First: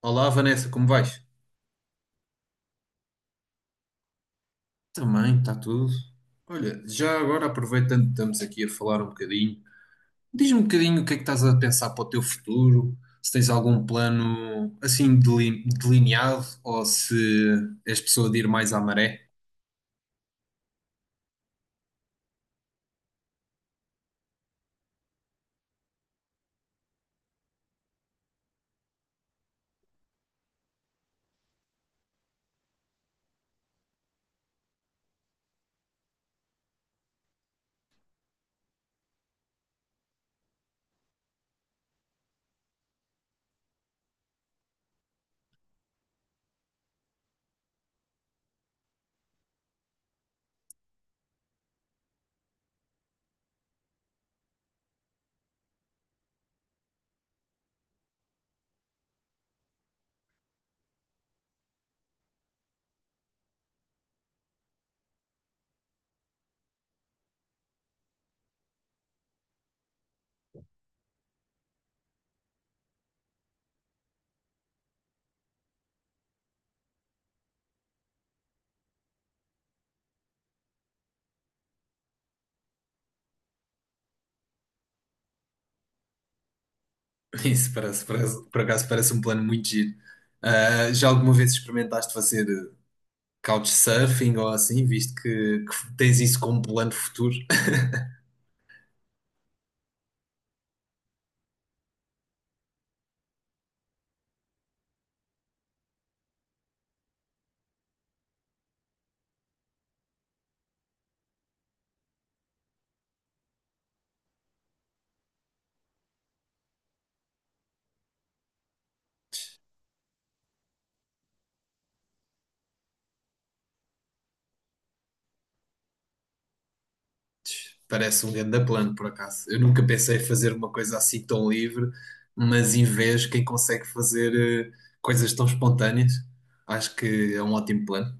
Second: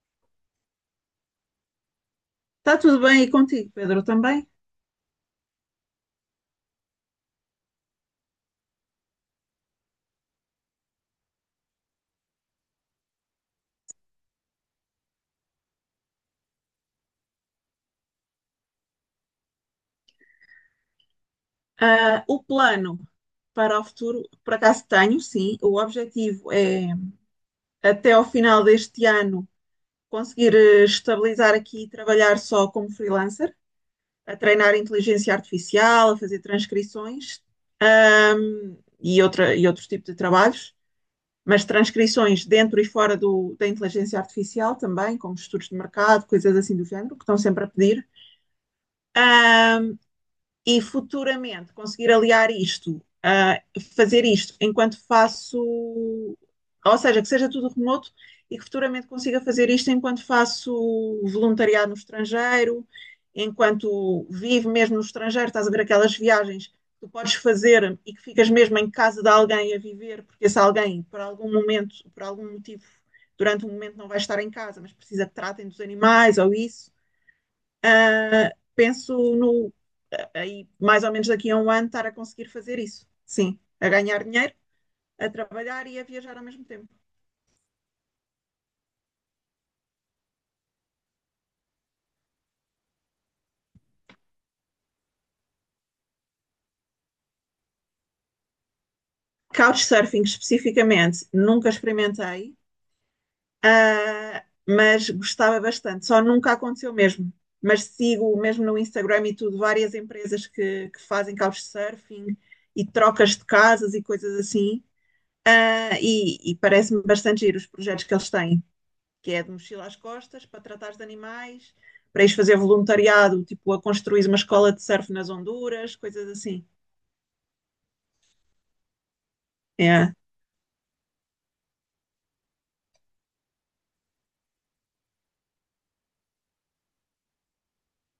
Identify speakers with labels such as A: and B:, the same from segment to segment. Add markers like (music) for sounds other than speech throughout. A: Olá, Vanessa, como vais?
B: Está tudo bem e contigo, Pedro, também?
A: Também, está tudo. Olha, já agora aproveitando que estamos aqui a falar um bocadinho, diz-me um bocadinho o que é que estás a pensar para o teu futuro, se tens algum plano assim delineado ou se és pessoa de ir mais à maré.
B: Ah, o plano para o futuro, por acaso tenho, sim. O objetivo é, até ao final deste ano, conseguir estabilizar aqui e trabalhar só como freelancer, a treinar inteligência artificial, a fazer transcrições, e outros tipos de trabalhos, mas transcrições dentro e fora da inteligência artificial também, como estudos de mercado, coisas assim do género, que estão sempre a pedir. E futuramente conseguir aliar isto, fazer isto enquanto faço, ou seja, que seja tudo remoto e que futuramente consiga fazer isto enquanto faço voluntariado no estrangeiro, enquanto vivo mesmo no estrangeiro. Estás a ver aquelas viagens que tu podes fazer e que ficas mesmo em casa de alguém a viver, porque se alguém, por algum momento, por algum motivo, durante um momento não vai estar em casa, mas precisa que tratem dos animais ou isso. Penso no aí mais ou menos daqui a um ano estar a conseguir fazer isso. Sim, a ganhar dinheiro, a trabalhar e a viajar ao mesmo tempo.
A: (laughs) Isso por acaso parece um plano muito giro. Ah, já alguma vez experimentaste fazer couchsurfing ou assim, visto que tens isso como plano futuro?
B: Couchsurfing especificamente, nunca experimentei, uh, mas gostava bastante. Só nunca aconteceu mesmo. Mas sigo mesmo no Instagram e tudo, várias empresas que fazem couchsurfing e trocas de casas e coisas assim. E parece-me bastante giro os projetos que eles têm. Que é de mochila às costas, para tratares de animais, para ires fazer voluntariado, tipo a construir uma escola de surf nas Honduras, coisas assim.
A: Parece um grande plano, por acaso. Eu nunca
B: É,
A: pensei em fazer uma coisa assim tão livre, mas em vez, quem consegue fazer coisas tão espontâneas, acho que é um ótimo plano.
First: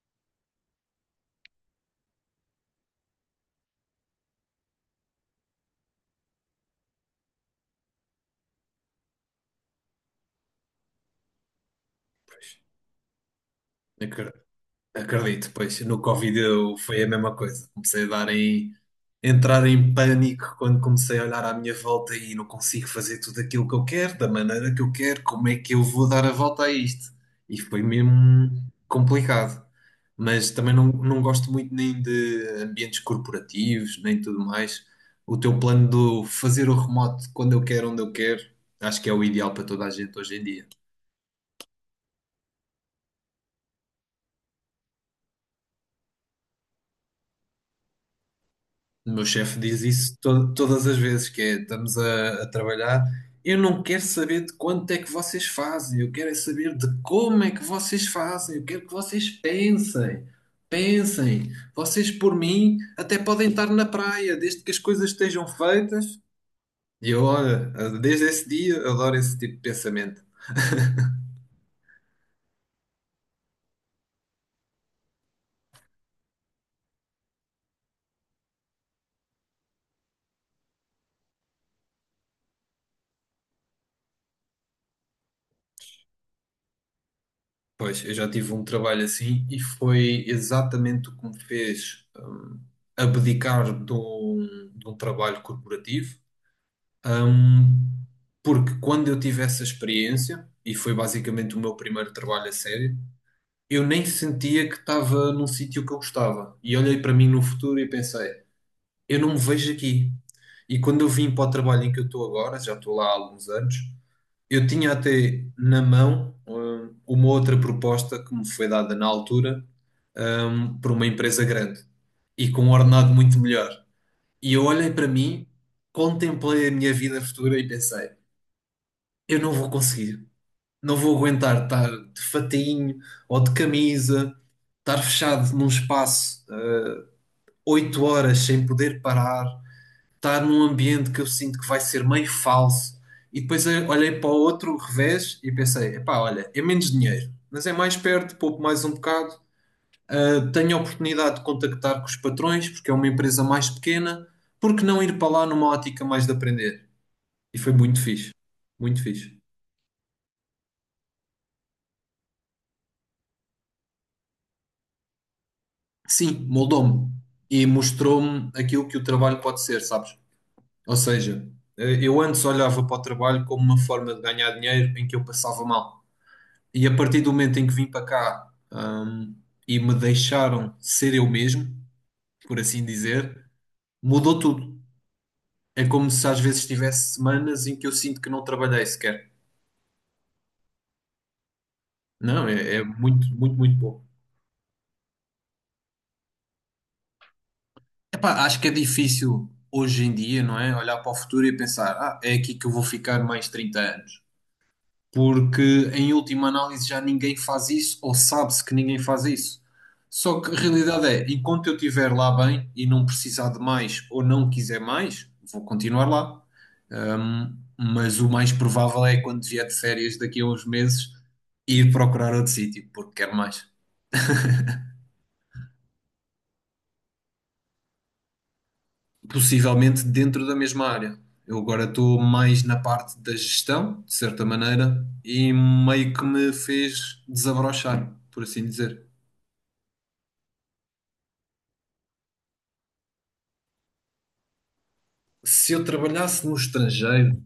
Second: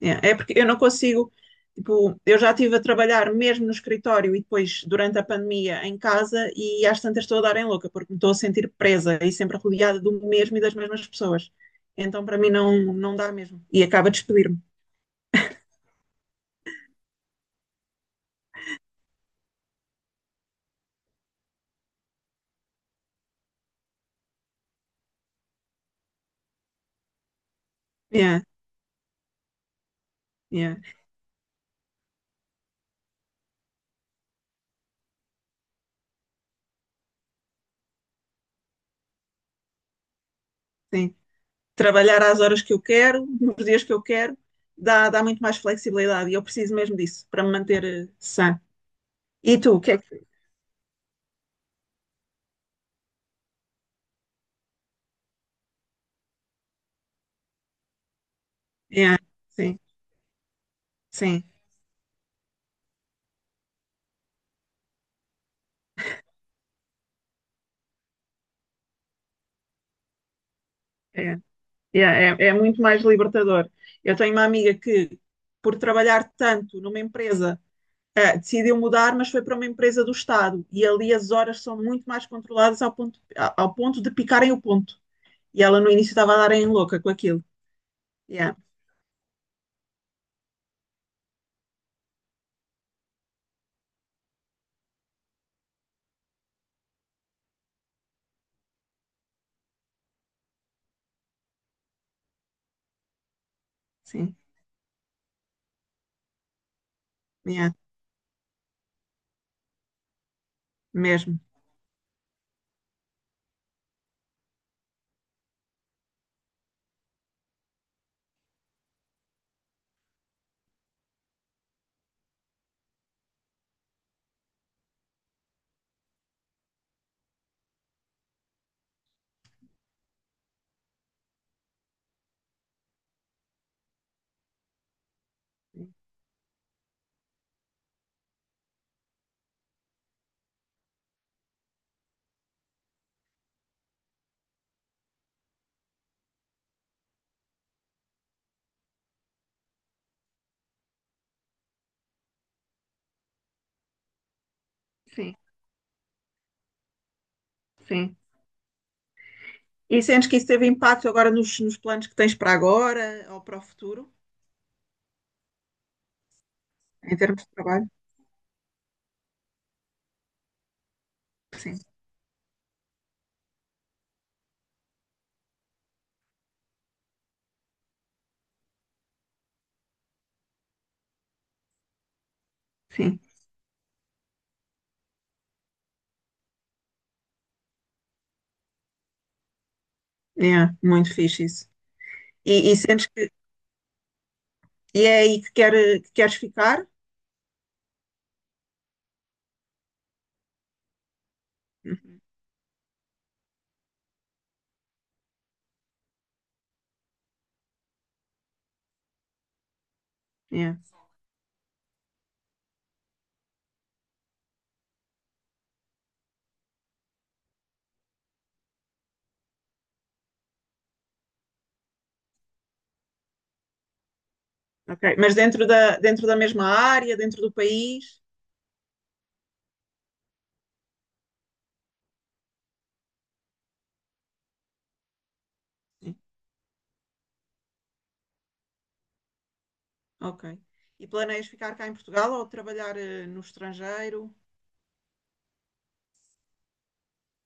B: é porque eu não consigo. Tipo, eu já estive a trabalhar mesmo no escritório e depois, durante a pandemia, em casa, e às tantas estou a dar em louca, porque me estou a sentir presa e sempre rodeada do mesmo e das mesmas pessoas. Então, para
A: Pois,
B: mim, não, não dá mesmo. E acaba de
A: acre-
B: despedir-me.
A: acredito, pois no Covid eu, foi a mesma coisa. Comecei a dar em entrar em pânico quando comecei a olhar à minha volta e não consigo fazer tudo aquilo que eu quero, da maneira que eu quero, como é que eu vou dar a volta a isto? E foi
B: É,
A: mesmo complicado. Mas também
B: é,
A: não gosto muito nem de ambientes corporativos, nem tudo mais. O teu plano de fazer o remoto quando eu quero, onde eu quero, acho que é o ideal para toda a gente hoje em dia.
B: sim. Trabalhar às horas que eu quero, nos dias que eu quero, dá muito mais flexibilidade e eu preciso mesmo disso para me manter sã.
A: O meu chefe
B: E tu, o
A: diz
B: que é
A: isso
B: que.
A: todas as vezes, que é, estamos a trabalhar. Eu não quero saber de quanto é que vocês fazem, eu quero é saber de como é que vocês fazem, eu quero que
B: Yeah,
A: vocês
B: sim,
A: pensem,
B: sim,
A: pensem. Vocês, por mim, até podem estar na praia, desde que as coisas estejam feitas. E eu, olha, desde esse dia, adoro esse tipo de pensamento.
B: é, yeah, é muito mais libertador. Eu tenho uma amiga que, por trabalhar tanto numa empresa, decidiu mudar, mas foi para uma empresa do Estado e ali as horas são muito mais controladas ao ponto, ao ponto de picarem o ponto. E ela no início estava a dar em louca com aquilo.
A: Pois, eu já tive
B: Yeah,
A: um trabalho assim e foi exatamente o que me fez abdicar de um trabalho corporativo. Ahm, Porque quando eu tive essa experiência, e foi basicamente o meu primeiro trabalho a sério, eu nem
B: sim,
A: sentia que estava num sítio que eu gostava. E olhei para mim no
B: yeah,
A: futuro e pensei, eu não me vejo aqui. E quando eu vim
B: mesmo.
A: para o trabalho em que eu estou agora, já estou lá há alguns anos, eu tinha até na mão, uma outra proposta que me foi dada na altura, por uma empresa grande e com um ordenado muito melhor. E eu olhei para mim, contemplei a minha vida futura e pensei eu não vou conseguir. Não vou aguentar estar de fatainho ou de camisa, estar fechado num espaço 8 horas sem poder parar, estar num ambiente que eu sinto que vai ser meio falso. E depois eu olhei para o outro revés e pensei: epá, olha, é menos dinheiro, mas é mais perto, pouco mais um bocado. Tenho a oportunidade de contactar com os patrões, porque é uma empresa mais pequena, porque não ir para
B: Sim,
A: lá numa ótica mais de aprender? E foi muito
B: sim.
A: fixe, muito fixe.
B: E sentes que isso teve impacto agora nos planos que tens para agora ou para o futuro,
A: Sim, moldou-me
B: em termos de
A: e
B: trabalho?
A: mostrou-me aquilo que o trabalho pode ser, sabes? Ou seja,
B: Sim,
A: eu antes olhava para o trabalho como uma forma de ganhar dinheiro em que eu passava mal. E a partir do momento em que vim para cá, e me deixaram ser eu mesmo, por assim
B: sim.
A: dizer, mudou tudo. É como se às vezes tivesse semanas em que eu sinto que não trabalhei sequer.
B: É, muito fixe isso.
A: Não,
B: E
A: é
B: sentes
A: muito,
B: que
A: muito, muito bom.
B: e é aí que queres ficar?
A: Epá, acho que é difícil hoje em dia, não é? Olhar para o futuro e pensar, ah, é aqui que eu vou ficar mais 30 anos. Porque em última análise já ninguém faz isso, ou sabe-se que ninguém faz isso. Só que a
B: Yeah,
A: realidade é, enquanto eu estiver lá bem e não precisar de mais ou não quiser mais, vou continuar lá. Mas o mais provável é quando vier de férias daqui a uns meses ir procurar outro sítio, porque quero mais.
B: ok. Mas dentro da mesma área, dentro do país?
A: Possivelmente dentro da mesma área. Eu agora estou mais na parte da gestão, de certa maneira, e meio
B: Sim.
A: que me fez desabrochar, por assim dizer.
B: Ok. E planeias ficar cá em Portugal ou trabalhar no estrangeiro?
A: Se eu trabalhasse no estrangeiro,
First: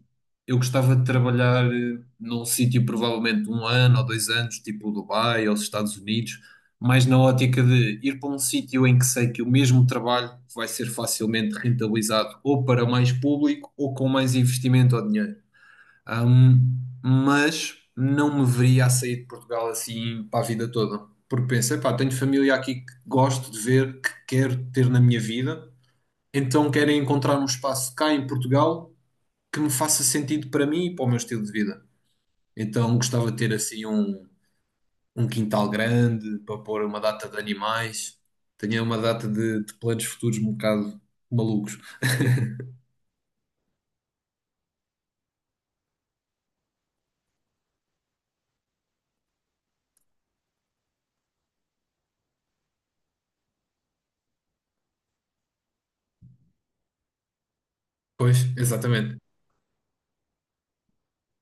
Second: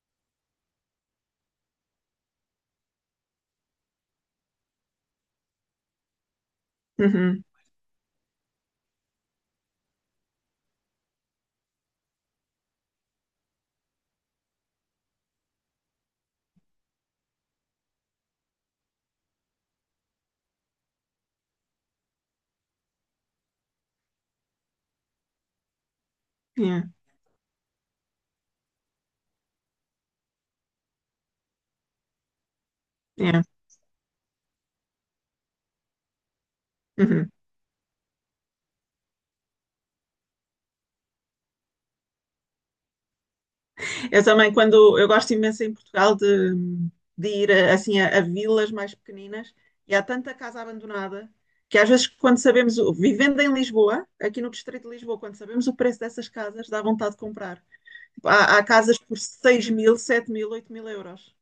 A: eu gostava de trabalhar num sítio provavelmente 1 ano ou 2 anos, tipo Dubai ou os Estados Unidos, mas na
B: Uhum.
A: ótica de ir para um sítio em que sei que o mesmo trabalho vai ser facilmente rentabilizado ou para mais público ou com mais investimento ou dinheiro. Ahm, mas não me veria a sair de Portugal assim para a vida toda, porque pensei, pá, tenho família aqui que gosto de ver, que quero ter na minha vida, então
B: Yeah,
A: querem encontrar um espaço cá em Portugal que me faça sentido para mim e para o meu estilo de vida. Então gostava de
B: yeah.
A: ter assim um quintal grande para pôr uma data
B: Uhum.
A: de animais. Tinha uma data de planos futuros um bocado malucos.
B: Eu também, quando eu gosto imenso em Portugal de ir assim a vilas mais pequeninas e há tanta casa abandonada que às vezes quando sabemos, vivendo em Lisboa, aqui no Distrito de Lisboa, quando sabemos o preço dessas casas, dá vontade de comprar.
A: Pois,
B: Há casas
A: exatamente.
B: por 6.000, 7.000, 8.000 euros.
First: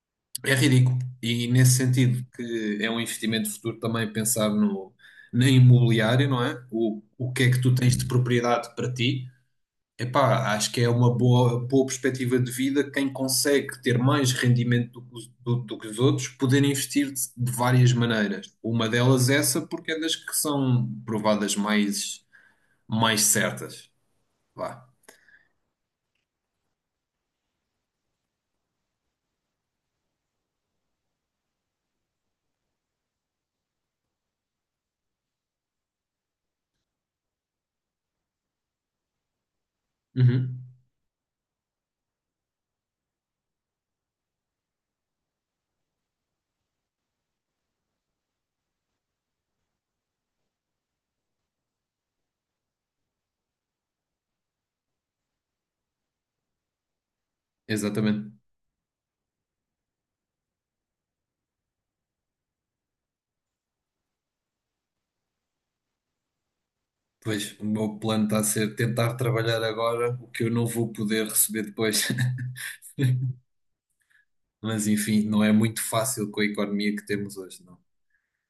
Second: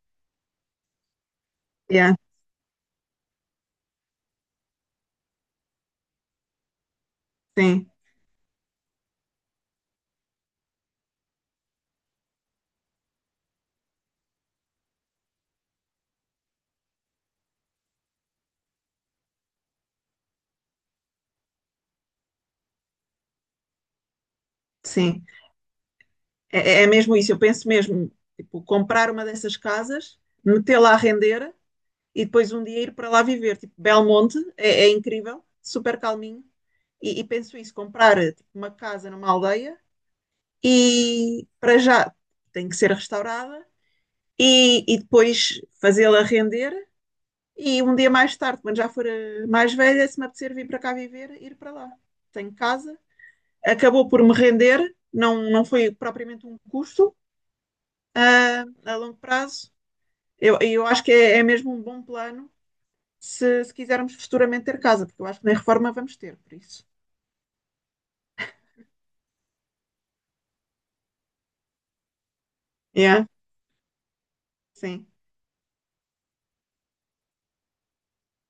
A: É ridículo. E nesse
B: Yeah,
A: sentido que é um investimento futuro também pensar na imobiliária, não é? O que é que tu
B: sim,
A: tens de propriedade para ti. Epá, acho que é uma boa perspectiva de vida quem consegue ter mais rendimento do que os outros, poder investir de várias maneiras. Uma delas é essa, porque é das que são provadas mais, mais certas. Vá.
B: sim. É mesmo isso. Eu penso mesmo, tipo, comprar uma dessas casas, metê-la a render e depois um dia ir para lá viver. Tipo, Belmonte é incrível, super calminho. E penso isso, comprar tipo, uma casa numa aldeia
A: Uhum.
B: e para já tem que ser restaurada e depois fazê-la render e um dia mais tarde, quando já for mais velha, se me apetecer vir para cá viver, ir para lá. Tenho casa, acabou por me render, não, não foi propriamente um custo
A: Exatamente.
B: a longo prazo. Eu acho que é mesmo um bom plano se quisermos futuramente ter casa, porque eu acho que nem reforma vamos ter, por isso.
A: Pois, o meu plano está a ser tentar trabalhar agora o que eu não vou poder receber depois. (laughs)
B: Yeah.
A: Mas
B: Sim,
A: enfim, não é muito fácil com a economia que temos hoje, não é?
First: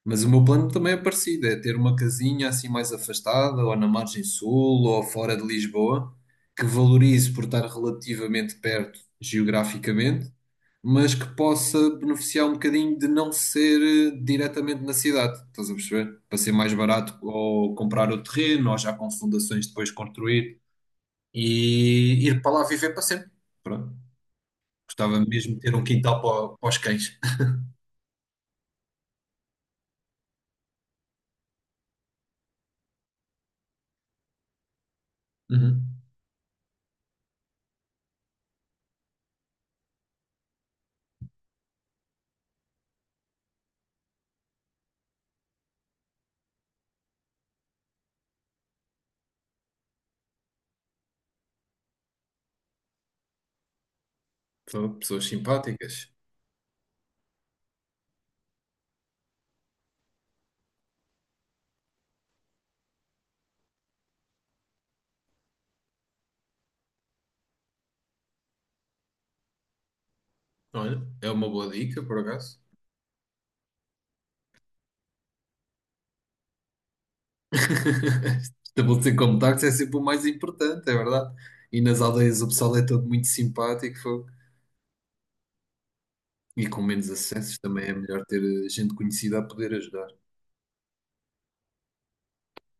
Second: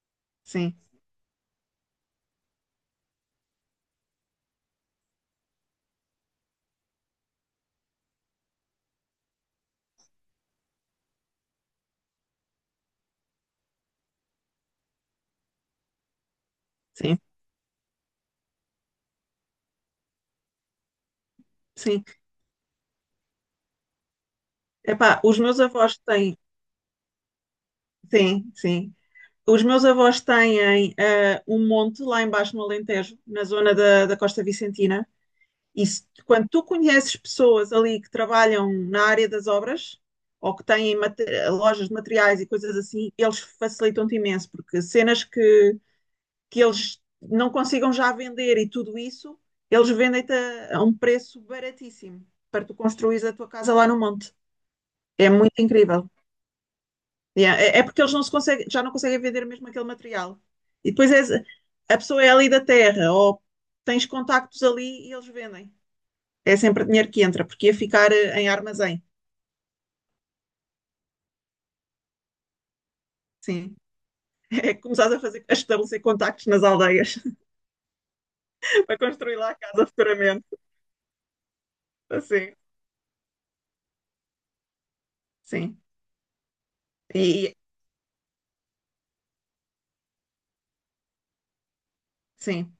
A: Mas o meu plano
B: sim,
A: também é parecido, é ter uma casinha assim mais afastada, ou na margem sul, ou fora de Lisboa, que valorize por estar relativamente perto geograficamente, mas que possa beneficiar um bocadinho de não ser diretamente na cidade, estás a perceber? Para ser mais barato
B: sim,
A: ou comprar o terreno, ou já com fundações depois construir,
B: sim.
A: e ir para lá viver para sempre. Pronto.
B: Epá,
A: Gostava
B: os
A: mesmo de
B: meus
A: ter um
B: avós
A: quintal
B: têm,
A: para os cães.
B: sim, sim. Os meus avós têm um monte lá embaixo no Alentejo, na zona da Costa Vicentina. E
A: Uhum.
B: se- quando tu conheces pessoas ali que trabalham na área das obras ou que têm lojas de materiais e coisas assim, eles facilitam-te imenso, porque cenas que eles não consigam já vender e tudo isso, eles vendem-te a um preço baratíssimo para tu construís a tua casa lá no monte.
A: Pessoas
B: É muito
A: simpáticas.
B: incrível. E é porque eles não se conseguem, já não conseguem vender mesmo aquele material. E depois és- a pessoa é ali da terra, ou tens contactos ali e eles vendem. É sempre dinheiro que entra, porque ia ficar em armazém.
A: Olha, é uma boa dica, por acaso.
B: Sim. (laughs) É começar a estabelecer contactos nas aldeias.
A: (laughs)
B: (laughs) Para
A: Estabelecer
B: construir lá a
A: contactos é
B: casa
A: sempre o mais
B: futuramente.
A: importante, é verdade. E nas aldeias o
B: Assim,
A: pessoal é todo muito simpático, fogo.
B: sim.
A: E com menos
B: E, e-
A: acessos também é melhor ter gente conhecida a poder ajudar.
B: sim,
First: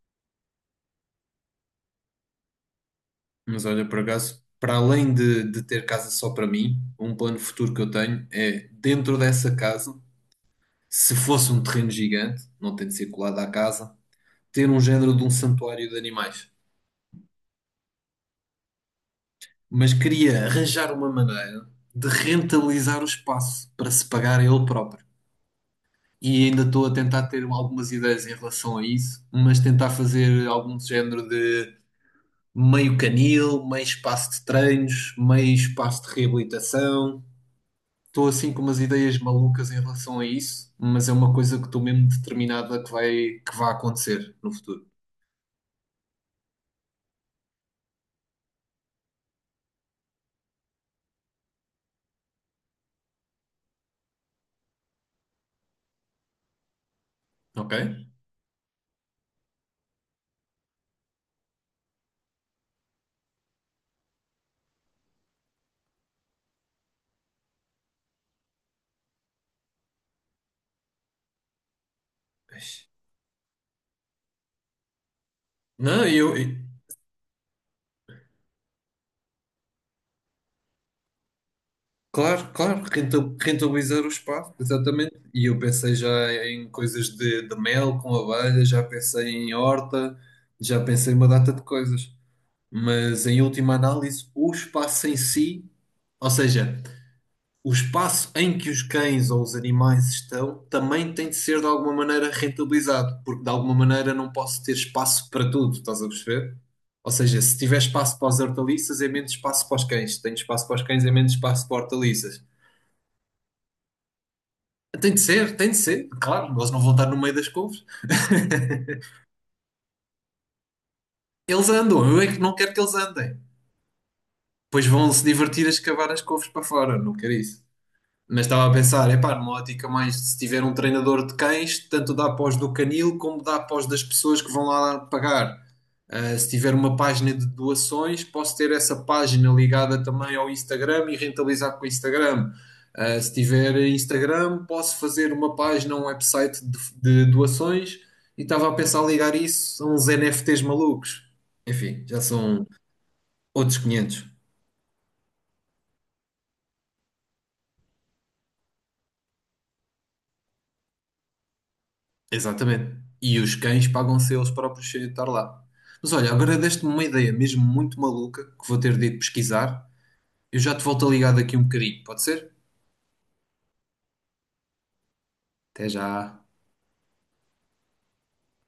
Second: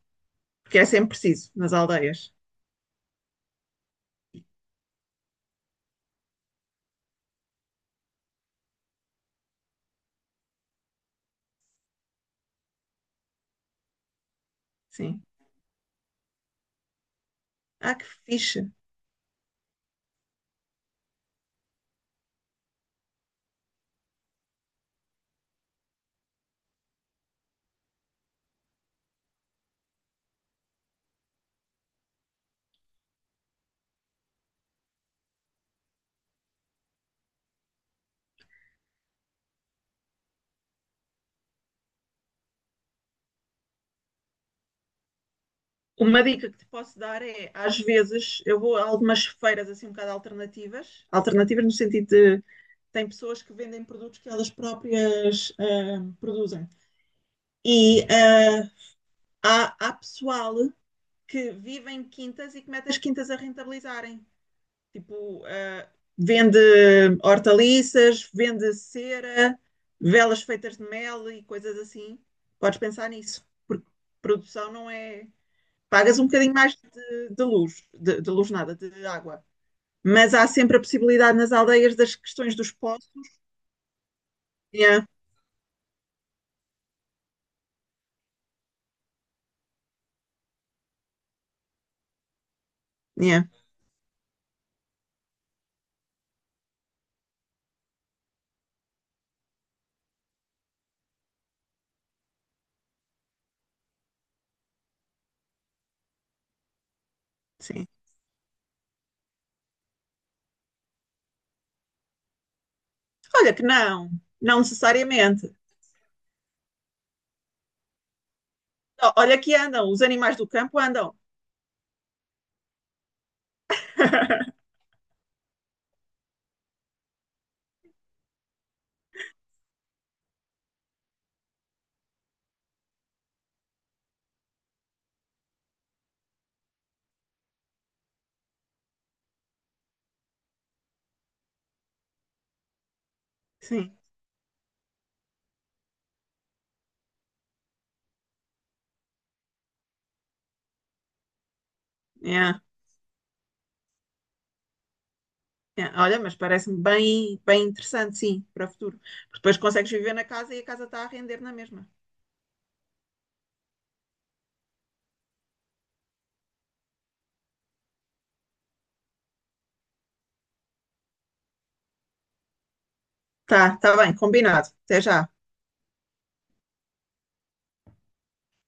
B: porque é sempre preciso nas aldeias.
A: Mas olha, por acaso, para além de ter casa só para mim, um plano futuro que eu tenho é, dentro dessa casa, se fosse um terreno gigante, não tem de ser colado à casa, ter um género de
B: Sim.
A: um santuário de animais.
B: Ah, que fixe.
A: Mas queria arranjar uma maneira de rentabilizar o espaço para se pagar a ele próprio. E ainda estou a tentar ter algumas ideias em relação a isso, mas tentar fazer algum género de meio canil, meio espaço de treinos, meio espaço de reabilitação. Estou assim com umas ideias malucas em relação a isso, mas é uma coisa que estou mesmo determinada que vai acontecer no futuro.
B: Uma dica que te posso dar é, às vezes, eu vou a algumas feiras assim um bocado alternativas, alternativas no sentido. Tem pessoas que vendem produtos que elas próprias produzem.
A: Ok?
B: E há pessoal que vive em quintas e que mete as quintas a rentabilizarem. Tipo, vende hortaliças, vende cera, velas feitas de mel e coisas assim. Podes pensar nisso, porque produção não é.
A: Não,
B: Pagas um
A: eu,
B: bocadinho mais de luz, de luz nada, de água. Mas há sempre a possibilidade nas aldeias das
A: claro,
B: questões dos
A: claro,
B: poços.
A: rentabilizar o espaço,
B: Yeah,
A: exatamente. E eu pensei já em coisas de mel com abelha, já pensei em horta, já pensei em uma data de coisas. Mas em
B: yeah,
A: última análise, o espaço em si, ou seja, o espaço em que os cães ou os animais estão, também tem de ser de alguma maneira rentabilizado, porque de alguma maneira não posso ter espaço para tudo, estás a perceber? Ou seja, se tiver
B: sim.
A: espaço para as hortaliças, é menos espaço para os cães. Se tenho espaço para os cães, é menos espaço para hortaliças.
B: Olha que não, não necessariamente.
A: Tem de ser, claro, eles não vão estar no meio das couves. (laughs)
B: Olha que andam, os animais do campo andam.
A: Eles andam, eu é que não quero que eles andem.
B: (laughs)
A: Pois vão se divertir a escavar as couves para fora, não quero isso. Mas estava a pensar, epá, numa ótica mais, se tiver um treinador de cães, tanto dá pós do canil como dá pós das pessoas que vão lá pagar. Ah, se tiver uma página de doações, posso ter essa página ligada também ao Instagram e rentabilizar com o Instagram. Ah, se tiver
B: Sim,
A: Instagram, posso fazer uma página, um website de doações e estava a pensar ligar isso a uns NFTs malucos. Enfim, já
B: yeah,
A: são outros 500.
B: yeah. Olha, mas parece-me bem, bem interessante, sim, para o futuro. Porque depois consegues viver na casa e a casa está a render na mesma.
A: Exatamente. E os cães pagam-se eles próprios sem eu estar lá. Mas olha, agora deste-me uma ideia mesmo muito maluca que vou ter de ir pesquisar. Eu já te volto a ligar daqui um bocadinho, pode ser?
B: Tá, tá bem, combinado. Até já.
A: Até já.